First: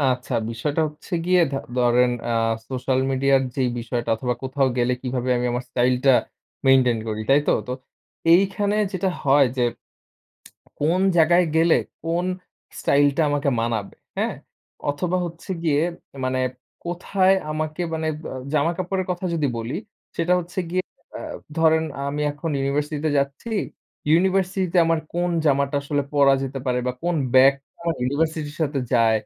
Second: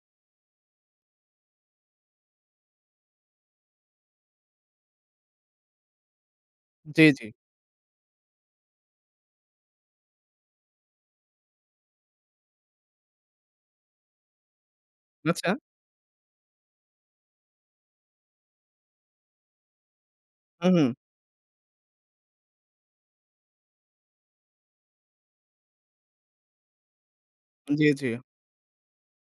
আচ্ছা, বিষয়টা হচ্ছে গিয়ে ধ ধরেন আ সোশ্যাল মিডিয়ার যেই বিষয়টা অথবা কোথাও গেলে কিভাবে আমি আমার স্টাইল টা মেইনটেইন জি, করি। জি। তাই তো? তো এইখানে যেটা হয় যে কোন জায়গায় গেলে কোন স্টাইল টা আমাকে মানাবে। হ্যা? অথবা হচ্ছে আচ্ছা। গিয়ে মানে কোথায় আমাকে মানে ব জামা কাপড়ের কথা যদি বলি, সেটা হচ্ছে হু, গিয়ে হু। আ ধরেন আমি এখন ইউনিভার্সিটি তে যাচ্ছি। ইউনিভার্সিটি তে আমার কোন জামাটা আসলে পরা যেতে পারে বা কোন ব্যাগটা জি, আমার জি। ইউনিভার্সিটির সাথে যায়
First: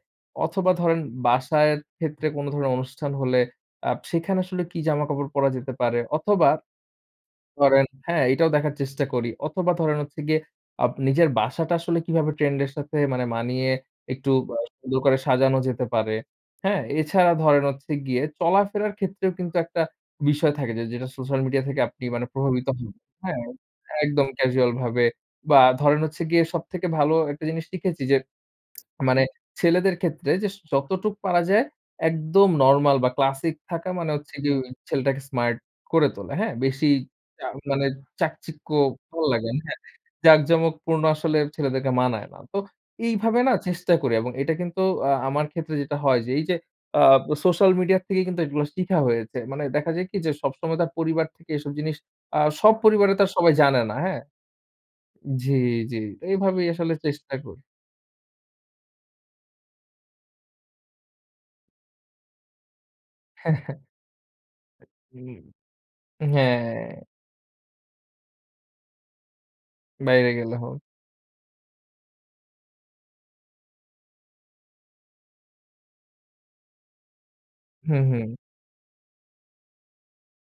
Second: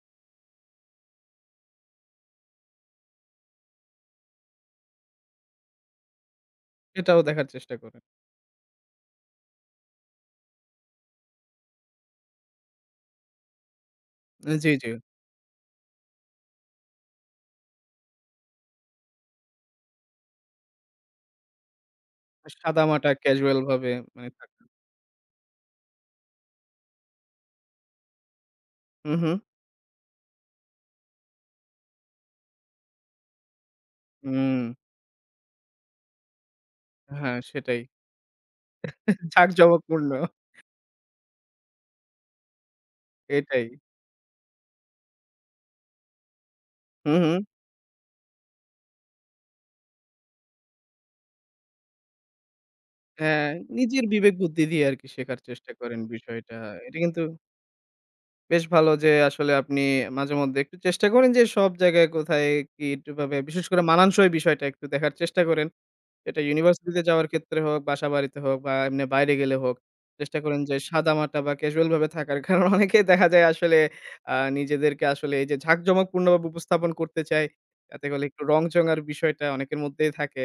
অথবা ধরেন বাসার ক্ষেত্রে কোনো ধরনের অনুষ্ঠান হলে আ সেখানে আসলে কি জামাকাপড় পরা যেতে পারে অথবা সেটাও দেখার চেষ্টা ধরেন করে। হ্যা, এটাও দেখার চেষ্টা করি। অথবা ধরেন হচ্ছে গিয়ে আব নিজের বাসাটা আসলে কিভাবে ট্রেন্ড এর সাথে মানে মানিয়ে একটু জি, জি। সুন্দর করে সাজানো যেতে পারে। হ্যা? এছাড়া ধরেন হচ্ছে গিয়ে চলাফেরার ক্ষেত্রেও কিন্তু একটা বিষয় থাকে যে, যেটা সোশ্যাল মিডিয়া থেকে আপনি প্রভাবিত হন সাদামাটা হ্যা? ক্যাজুয়াল ভাবে একদম হয়ে থাকে। ক্যাজুয়াল ভাবে বা, ধরেন হচ্ছে গিয়ে সবথেকে ভালো একটা জিনিস শিখেছি যে মানে উহুম। ছেলেদের ক্ষেত্রে যে যতটুকু পারা যায় একদম নরমাল বা, ক্লাসিক থাকা মানে হচ্ছে গিয়ে হুম। ছেলেটাকে স্মার্ট করে তোলে। হ্যা? বেশি হ্যা, চা সেটাই, মানে চাকচিক্য ভালো লাগেনা হ্যা, ঝাঁকজমকপূর্ণ। জাকজমক পূর্ণ আসলে ছেলেদেরকে মানায় না। তো এইভাবে না? এটাই। চেষ্টা করি এবং এটা কিন্তু আ আমার ক্ষেত্রে যেটা হয় যে এই যে আ হু, হু। সোশ্যাল মিডিয়া থেকেই কিন্তু এগুলো শিখা হয়েছে। মানে দেখা যায় কি? যে, সবসময় তার পরিবার থেকে এসব জিনিস আ সব পরিবারে তো হ্যা, সবাই জানে না নিজের হ্যা? বিবেক-বুদ্ধি দিয়ে আরকি শেখার জি, চেষ্টা করেন জি, বিষয়টা। এইভাবেই আসলে এটা কিন্তু চেষ্টা করি। বেশ ভালো যে আসলে আপনি মাঝে-মধ্যে একটু চেষ্টা করেন যে সব জায়গায় কোথায় কি, কিভাবে, বিশেষ করে মানানসই বিষয়টা একটু দেখার চেষ্টা হু, করেন। এটা হ্যা। ইউনিভার্সিটিতে যাওয়ার ক্ষেত্রে হোক, বাসা বাড়িতে হোক বা, এমনি বাইরে গেলে হোক। বাইরে চেষ্টা গেলে করেন যে হোক। সাদামাটা বা, ক্যাজুয়াল ভাবে থাকার। কারণ অনেকেই দেখা যায় আসলে আ নিজেদেরকে আসলে এই যে ঝাঁকজমক পূর্ণভাবে উপস্থাপন করতে চায়। হুম, যাতে হলে হুম। একটু রং-চং এর বিষয়টা অনেকের মধ্যেই থাকে।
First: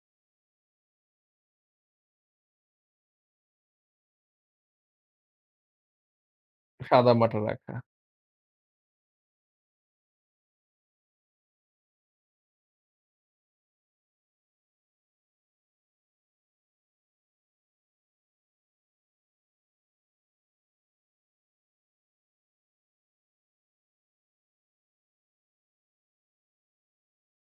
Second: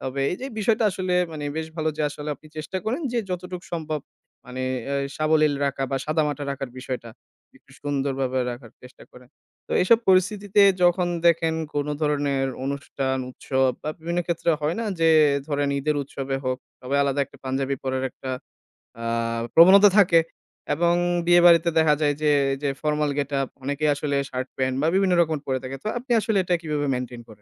তবে এই যে এই বিষয়টা আসলে মানে বেশ ভালো যে আসলে আপনি চেষ্টা করেন যে যতটুকু সম্ভব মানে অ্যা সাবলীল রাখা বা, সাদামাটা রাখার বিষয়টা। সাদামাটা রাখা। একটু সুন্দরভাবে রাখার চেষ্টা করেন। তো এসব পরিস্থিতিতে যখন দেখেন কোনো ধরনের অনুষ্ঠান, উৎসব বা, বিভিন্ন ক্ষেত্রে হয় না? যে ধরেন, ঈদের উৎসবে হোক তবে আলাদা একটা পাঞ্জাবি পড়ার একটা আ প্রবণতা থাকে। এবং বিয়ে বাড়িতে দেখা যায় যে যে ফরমাল গেটআপ অনেকেই আসলে শার্ট-প্যান্ট বা বিভিন্ন রকম পড়ে থাকে। তো আপনি আসলে এটা কিভাবে মেইনটেইন করেন?